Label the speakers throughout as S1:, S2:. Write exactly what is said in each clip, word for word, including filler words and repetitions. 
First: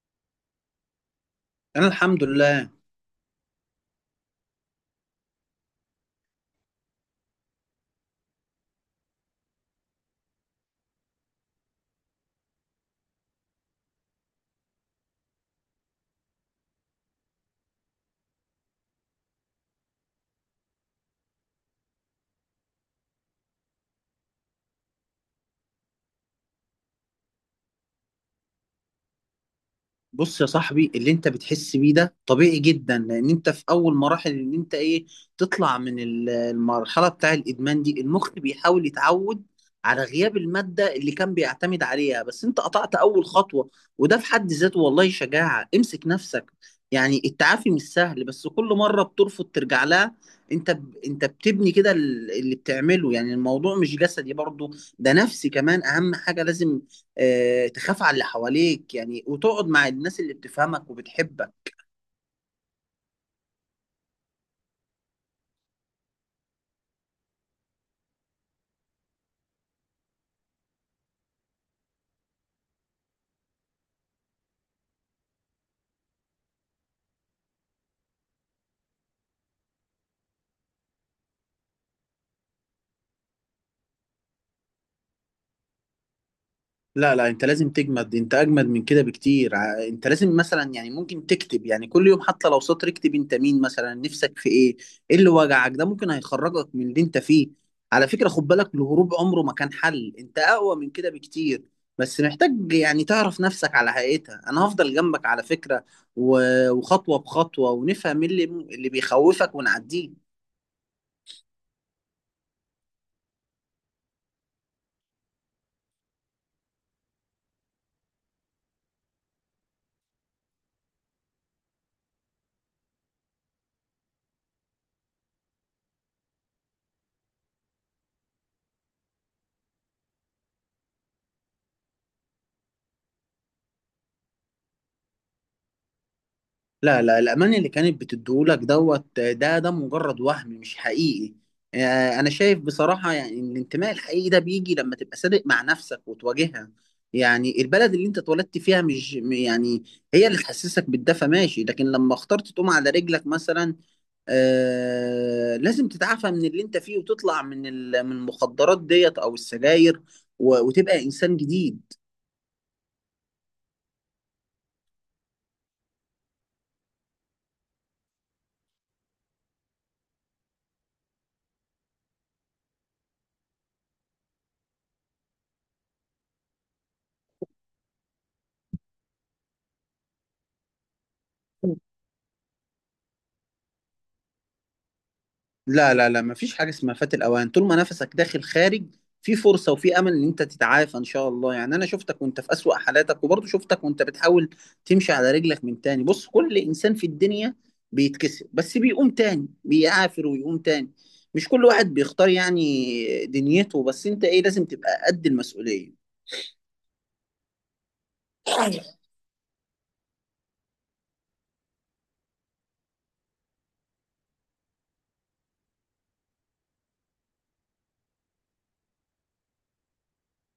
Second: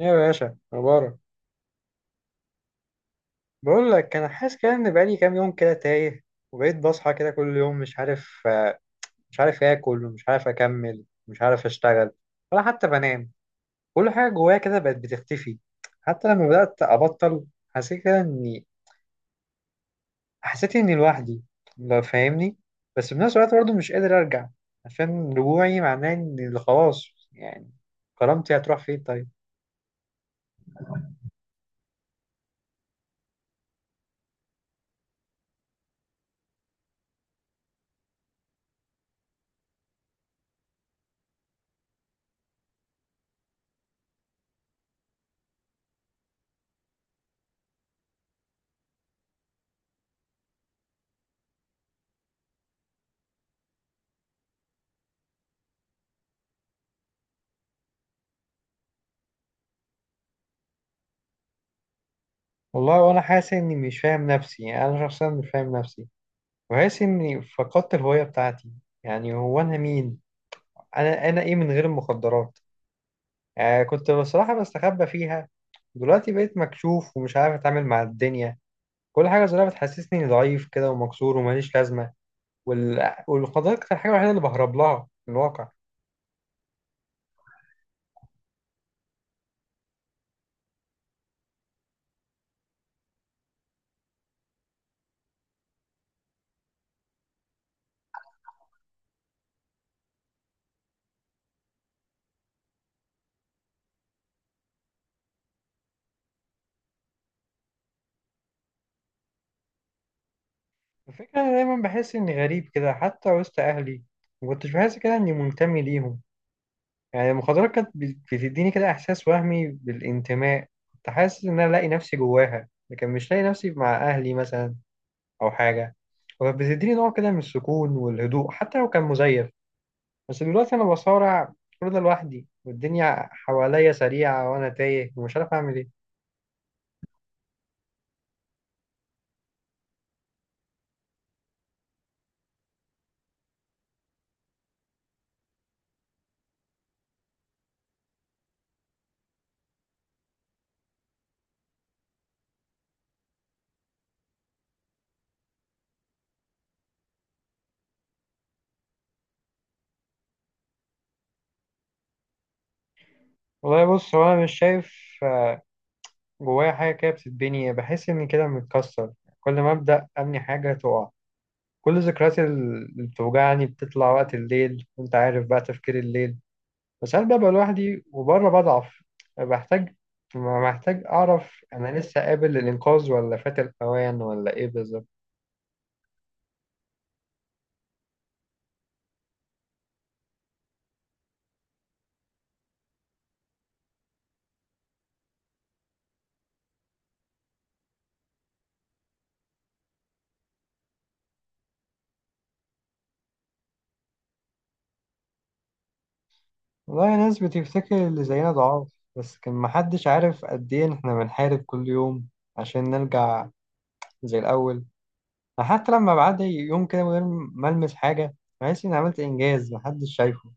S1: ايه يا باشا مبارك.
S2: انا الحمد لله.
S1: بقول لك انا حاسس كده ان بقالي كام يوم كده تايه، وبقيت بصحى كده كل يوم مش عارف، آه، مش عارف اكل ومش عارف اكمل، مش عارف اشتغل ولا حتى بنام. كل حاجه جوايا كده بقت بتختفي. حتى لما بدات ابطل حسيت كده اني حسيت اني لوحدي، لو فاهمني. بس بنفس الوقت برضه مش قادر ارجع، عشان رجوعي معناه ان خلاص يعني كرامتي هتروح فين طيب؟
S2: بص يا صاحبي، اللي انت بتحس بيه ده طبيعي جدا، لان انت في اول مراحل ان انت ايه تطلع من ال- المرحله بتاع الادمان دي. المخ بيحاول يتعود على غياب الماده اللي كان بيعتمد عليها، بس انت قطعت اول خطوه، وده في حد ذاته والله شجاعه. امسك نفسك، يعني التعافي مش سهل، بس كل مره بترفض ترجع لها انت ب... انت بتبني كده ال- اللي بتعمله. يعني الموضوع مش جسدي برضه، ده نفسي كمان. اهم حاجه لازم آه، تخاف على اللي حواليك يعني، وتقعد مع الناس اللي بتفهمك وبتحبك.
S1: والله وانا حاسس اني مش فاهم نفسي، يعني انا شخصيا مش فاهم نفسي، وحاسس إني فقدت الهوية بتاعتي. يعني هو أنا مين؟ أنا أنا إيه من غير المخدرات؟ آه، كنت بصراحة بستخبى فيها. دلوقتي بقيت مكشوف ومش عارف أتعامل مع الدنيا. كل حاجة صغيرة بتحسسني إني ضعيف كده ومكسور وماليش لازمة. وال... والمخدرات كانت الحاجة الوحيدة اللي بهرب لها في الواقع.
S2: لا لا، انت لازم تجمد، انت اجمد من كده بكتير. ع- انت لازم مثلا، يعني ممكن تكتب، يعني كل يوم حتى لو سطر، اكتب انت مين مثلا، نفسك في ايه، ايه اللي وجعك. ده ممكن هيخرجك من اللي انت فيه. على فكرة خد بالك، الهروب عمره ما كان حل، انت اقوى من كده بكتير، بس محتاج يعني تعرف نفسك على حقيقتها. انا هفضل جنبك على فكرة، و- وخطوة بخطوة، ونفهم إيه اللي اللي بيخوفك ونعديه.
S1: الفكرة أنا دايما بحس إني غريب كده حتى وسط أهلي، ما كنتش بحس كده إني منتمي ليهم. يعني المخدرات كانت بت- بتديني كده إحساس وهمي بالانتماء. كنت حاسس إن أنا لاقي نفسي جواها، لكن مش لاقي نفسي مع أهلي مثلا أو حاجة. وكانت بتديني نوع كده من السكون والهدوء حتى لو كان مزيف. بس دلوقتي أنا بصارع كل ده لوحدي، والدنيا حواليا سريعة وأنا تايه ومش عارف أعمل إيه.
S2: لا لا، الأمان اللي كانت بتديهولك دوت ده ده مجرد وهم مش حقيقي. آه، أنا شايف بصراحة يعني إن الانتماء الحقيقي ده بيجي لما تبقى صادق مع نفسك وتواجهها. يعني البلد اللي أنت اتولدت فيها مش م- يعني هي اللي تحسسك بالدفى ماشي، لكن لما اخترت تقوم على رجلك مثلا، آه لازم تتعافى من اللي أنت فيه، وتطلع من ال- من المخدرات ديت أو السجاير، و- وتبقى إنسان جديد.
S1: والله بص، هو أنا مش شايف جوايا حاجة كده بتتبني، بحس إني كده متكسر. كل ما أبدأ أبني حاجة تقع. كل ذكرياتي اللي بتوجعني بتطلع وقت الليل، وأنت عارف بقى تفكير الليل. بس هل ببقى لوحدي وبره بضعف؟ بحتاج محتاج أعرف أنا لسه قابل للإنقاذ ولا فات الأوان ولا إيه بالظبط.
S2: لا لا لا، مفيش حاجة اسمها فات الأوان. طول ما نفسك داخل خارج في فرصة وفي أمل إن أنت تتعافى إن شاء الله. يعني أنا شفتك وأنت في أسوأ حالاتك، وبرضه شفتك وأنت بتحاول تمشي على رجلك من تاني. بص كل إنسان في الدنيا بيتكسر، بس بيقوم تاني، بيعافر ويقوم تاني. مش كل واحد بيختار يعني دنيته، بس أنت إيه، لازم تبقى قد المسؤولية.
S1: والله ناس بتفتكر اللي زينا ضعاف، بس كان محدش عارف قد إيه إحنا بنحارب كل يوم عشان نرجع زي الأول. حتى لما بعد يوم كده من غير ما ألمس حاجة، بحس إني عملت إنجاز محدش شايفه.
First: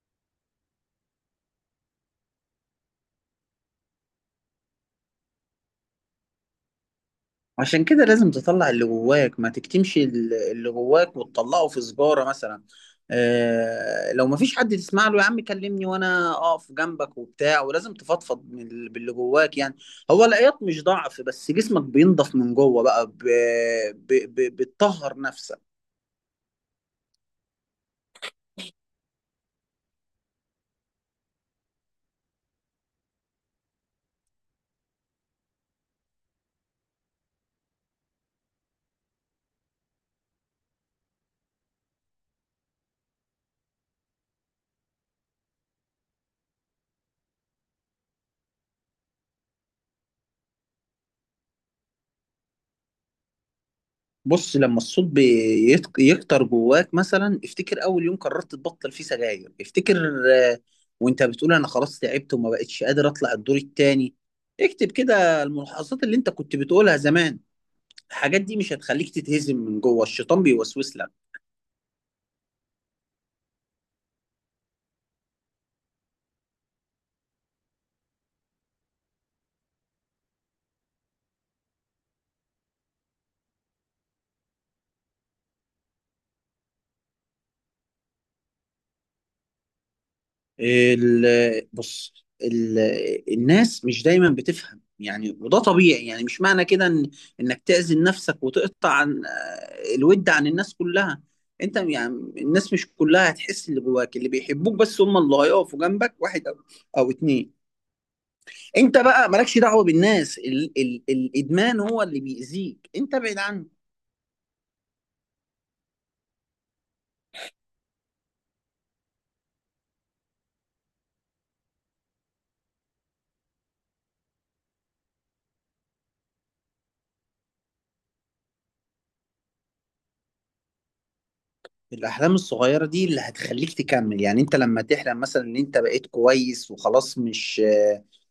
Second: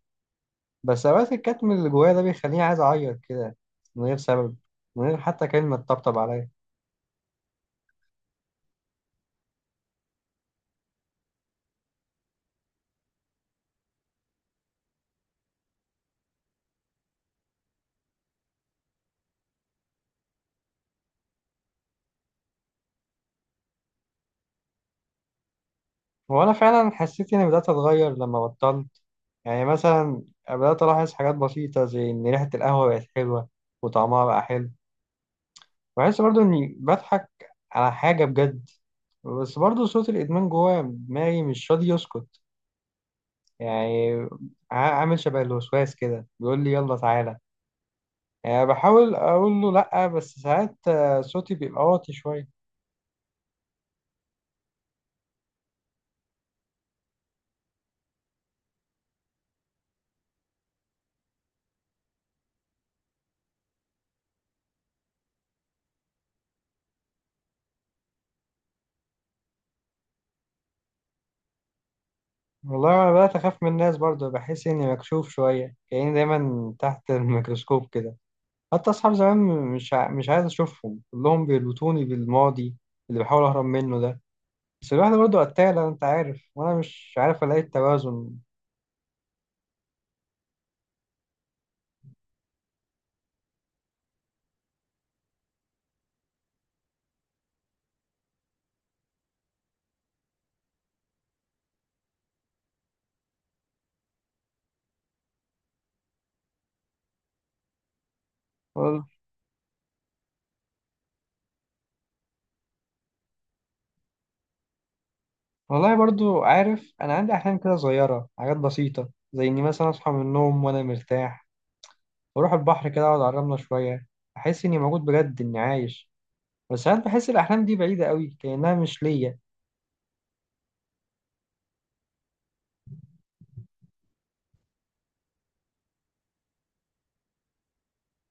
S1: بس أوقات الكتم اللي جوايا ده بيخليني عايز أعيط كده من غير سبب، من غير حتى كلمة تطبطب عليا.
S2: عشان كده لازم تطلع اللي جواك، ما تكتمش ال- اللي جواك وتطلعه في سجارة مثلا. آه لو ما فيش حد تسمع له، يا عم كلمني وانا اقف جنبك وبتاع، ولازم تفضفض من ال- باللي جواك يعني. هو العياط مش ضعف، بس جسمك بينضف من جوه بقى، ب- ب- ب- بتطهر نفسك.
S1: وأنا فعلا حسيت إني بدأت أتغير لما بطلت. يعني مثلا بدأت ألاحظ حاجات بسيطة، زي إن ريحة القهوة بقت حلوة وطعمها بقى حلو. بحس برضو إني بضحك على حاجة بجد. بس برضو صوت الإدمان جوايا دماغي مش راضي يسكت. يعني ع- عامل شبه الوسواس كده بيقول لي يلا تعالى. يعني بحاول أقول له لأ، بس ساعات آه، صوتي بيبقى واطي شوية.
S2: بص لما الصوت بيت- يكتر جواك مثلا، افتكر اول يوم قررت تبطل فيه سجاير، افتكر، آه، وانت بتقول انا خلاص تعبت وما بقتش قادر اطلع الدور التاني. اكتب كده الملاحظات اللي انت كنت بتقولها زمان. الحاجات دي مش هتخليك تتهزم من جوه، الشيطان بيوسوس لك.
S1: والله أنا بدأت أخاف من الناس برضو، بحس إني مكشوف شوية كأني دايما تحت الميكروسكوب كده. حتى أصحاب زمان م- مش ع- مش عايز أشوفهم، كلهم بيربطوني بالماضي اللي بحاول أهرب منه ده. بس الواحد برضه قتالة أنت عارف، وأنا مش عارف ألاقي التوازن.
S2: ال- بص ال- الناس مش دايما بتفهم يعني، وده طبيعي. يعني مش معنى كده إن انك تأذي نفسك وتقطع عن آه، الود عن الناس كلها. انت يعني الناس مش كلها هتحس اللي جواك، اللي بيحبوك بس هم اللي هيقفوا جنبك، واحد او او اتنين. انت
S1: وال-
S2: بقى مالكش دعوة بالناس، ال ال الادمان هو اللي بيأذيك، انت ابعد عنه.
S1: والله برضه عارف أنا عندي أحلام كده صغيرة، حاجات بسيطة زي إني مثلا أصحى من النوم وأنا مرتاح، وأروح البحر كده أقعد على الرملة شوية، أحس إني موجود بجد إني عايش. بس ساعات بحس الأحلام دي بعيدة قوي كأنها مش ليا.
S2: الأحلام الصغيرة دي اللي هتخليك تكمل. يعني أنت لما تحلم مثلا إن أنت بقيت كويس وخلاص، مش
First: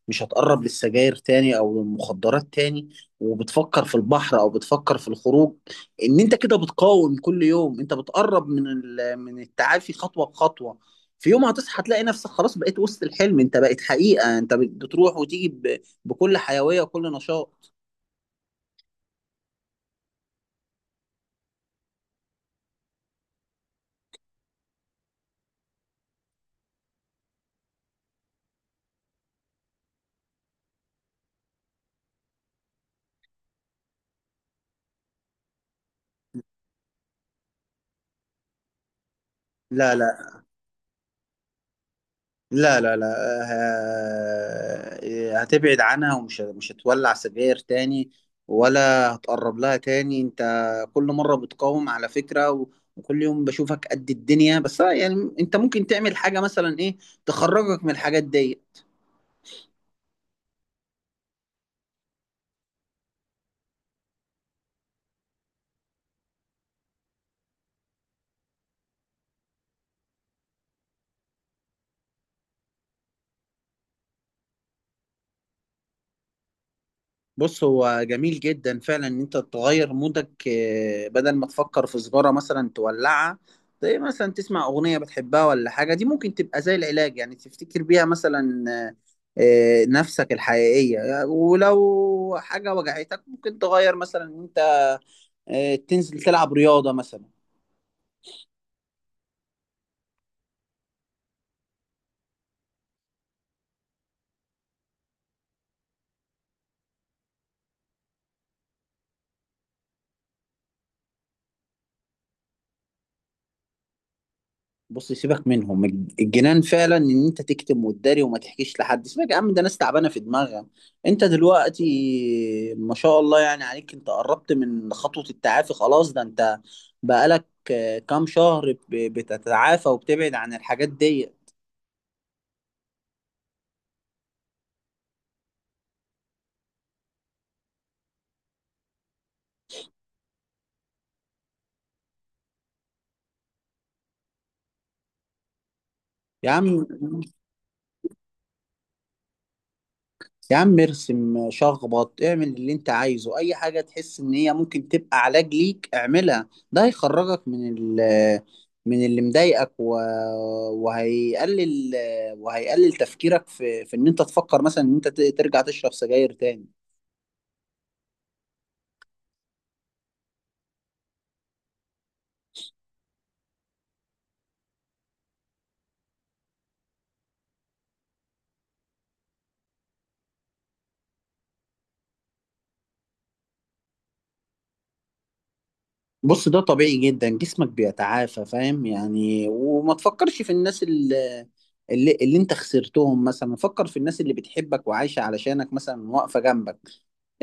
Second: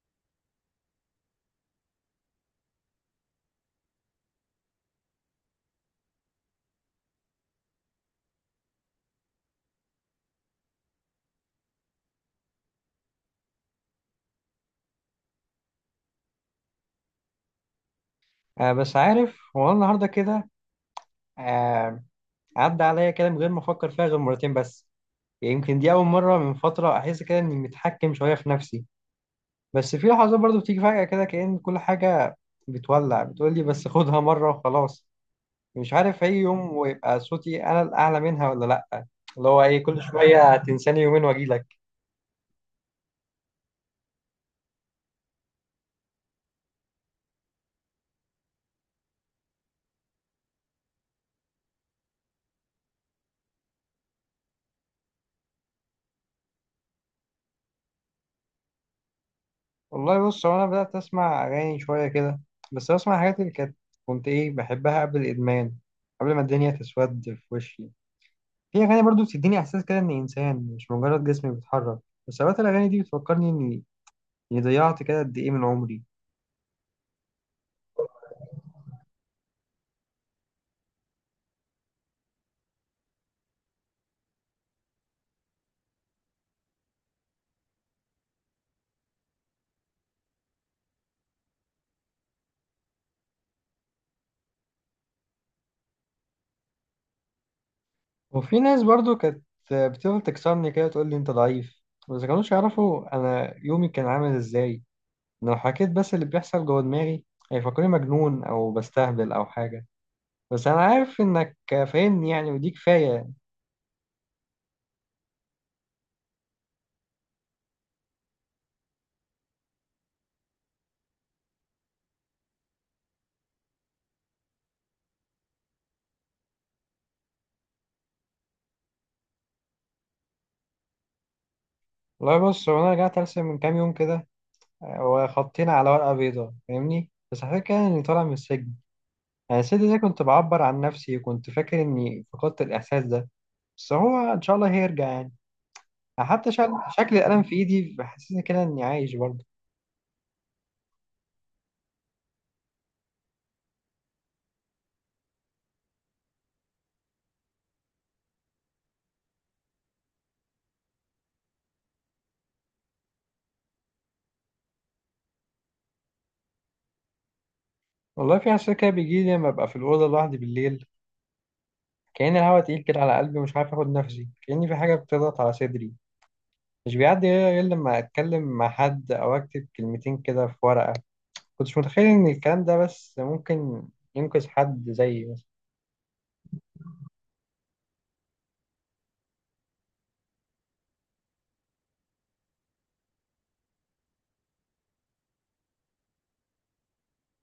S2: مش هتقرب للسجاير تاني أو للمخدرات تاني، وبتفكر في البحر أو بتفكر في الخروج، إن أنت كده بتقاوم كل يوم، أنت بتقرب من ال- من التعافي خطوة بخطوة. في يوم هتصحى تلاقي نفسك خلاص بقيت وسط الحلم، أنت بقيت حقيقة، أنت بتروح وتيجي ب- بكل حيوية وكل نشاط.
S1: آه، بس عارف هو أنا النهاردة كده آه عدى عليا كده من غير ما أفكر فيها غير مرتين بس. يمكن دي أول مرة من فترة أحس كده إني متحكم شوية في نفسي. بس في لحظات برضو بتيجي فجأة كده كأن كل حاجة بتولع، بتقولي بس خدها مرة وخلاص. مش عارف أي يوم ويبقى صوتي أنا الأعلى منها ولا لأ. اللي هو إيه كل
S2: لا
S1: شوية هتنساني يومين وأجيلك.
S2: لا لا لا، آه، هتبعد عنها، ومش مش هتولع سجاير تاني، ولا هتقرب لها تاني. انت كل مرة بتقاوم على فكرة، و- وكل يوم بشوفك قد الدنيا، بس آه، يعني انت ممكن تعمل حاجة مثلا ايه تخرجك من الحاجات دي.
S1: والله بص، هو أنا بدأت أسمع أغاني شوية كده. بس بسمع الحاجات اللي كانت كنت إيه بحبها قبل الإدمان، قبل ما الدنيا تسود في وشي. في أغاني برضو بتديني إحساس كده إني إنسان مش مجرد جسمي بيتحرك. بس أوقات الأغاني دي بتفكرني إني يعني ضيعت كده قد ايه من عمري.
S2: بص هو جميل جدا فعلا ان انت تغير مودك، آه، بدل ما تفكر في سجارة مثلا تولعها، زي مثلا تسمع اغنية بتحبها ولا حاجة، دي ممكن تبقى زي العلاج. يعني تفتكر بيها مثلا آه، آه، نفسك الحقيقية، ولو حاجة وجعتك ممكن تغير مثلا ان انت، آه، تنزل تلعب رياضة مثلا.
S1: وفي ناس برضو كانت بتفضل تكسرني كده، تقول لي انت ضعيف. بس كانوش يعرفوا انا يومي كان عامل ازاي. لو حكيت بس اللي بيحصل جوه دماغي هيفكروني مجنون او بستهبل او حاجه. بس انا عارف انك فاهمني يعني، ودي كفايه.
S2: بص سيبك منهم، الجنان فعلا ان انت تكتم وتداري وما تحكيش لحد. سيبك يا عم، ده ناس تعبانه في دماغها. انت دلوقتي ما شاء الله يعني عليك، انت قربت من خطوه التعافي خلاص، ده انت بقالك آه، كام شهر ب- بتتعافى وبتبعد عن الحاجات دي.
S1: والله بص، هو انا رجعت ارسم من كام يوم كده، وخطينا على ورقه بيضاء فاهمني، بس حكيت كده اني طالع من السجن. انا السجن ده كنت بعبر عن نفسي، وكنت فاكر اني فقدت الاحساس ده، بس هو ان شاء الله هيرجع يعني.
S2: يا
S1: حتى شكل,
S2: عم
S1: شكل القلم في ايدي بحسسني كده اني عايش برضه.
S2: يا عم ارسم، شخبط، اعمل اللي انت عايزه، اي حاجة تحس ان هي ممكن تبقى علاج ليك اعملها. ده هيخرجك من ال من اللي مضايقك و... وهيقلل وهيقلل تفكيرك في في ان انت تفكر مثلا ان انت ت- ترجع تشرب سجاير تاني.
S1: والله في احساس كده بيجي لي لما ابقى في الاوضه لوحدي بالليل، كأن الهواء تقيل كده على قلبي ومش عارف اخد نفسي، كأن في حاجه بتضغط على صدري. مش بيعدي غير غير لما اتكلم مع حد او اكتب كلمتين كده في ورقه. كنتش متخيل ان الكلام ده بس ممكن ينقذ حد زيي مثلا.
S2: بص ده طبيعي جدا، جسمك بيتعافى فاهم يعني. وما تفكرش في الناس اللي اللي, اللي انت خسرتهم مثلا، فكر في الناس اللي بتحبك وعايشة علشانك مثلا، واقفة جنبك.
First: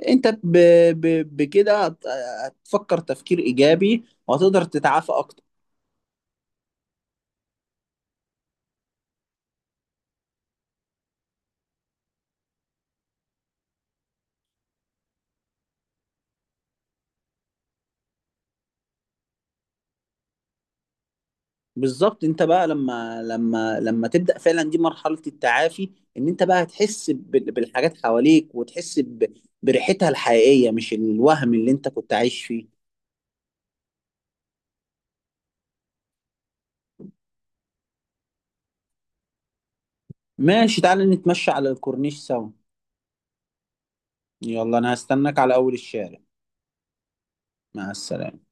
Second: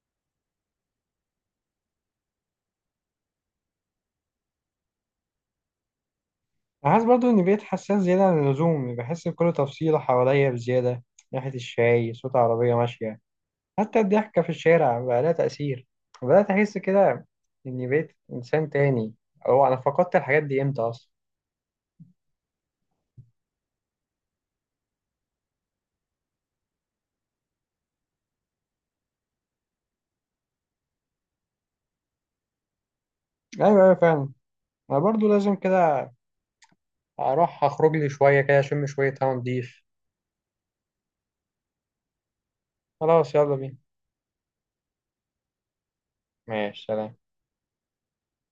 S2: انت ب... ب... بكده هت- هتفكر تفكير ايجابي وهتقدر تتعافى اكتر.
S1: أنا حاسس برضه اني بقيت حساس زياده عن اللزوم، بحس بكل تفصيله حواليا بزياده. ريحه الشاي، صوت عربيه ماشيه، حتى الضحكة في الشارع بقى لها تأثير. بدأت أحس كده إني بقيت إنسان تاني، أو أنا فقدت الحاجات دي إمتى أصلا؟
S2: بالظبط. انت بقى لما لما لما تبدا فعلا دي مرحله التعافي، ان انت بقى هتحس بال- بالحاجات حواليك وتحس ب... بريحتها الحقيقيه، مش الوهم اللي انت كنت عايش فيه.
S1: أيوة، أيوة فعلا. أنا برضو لازم كده أروح أخرج لي شوية كده أشم شوية هوا نضيف.
S2: ماشي تعالى نتمشى على الكورنيش سوا.
S1: خلاص يلا بينا.
S2: يلا انا هستناك على اول الشارع.
S1: ماشي سلام.
S2: مع السلامه.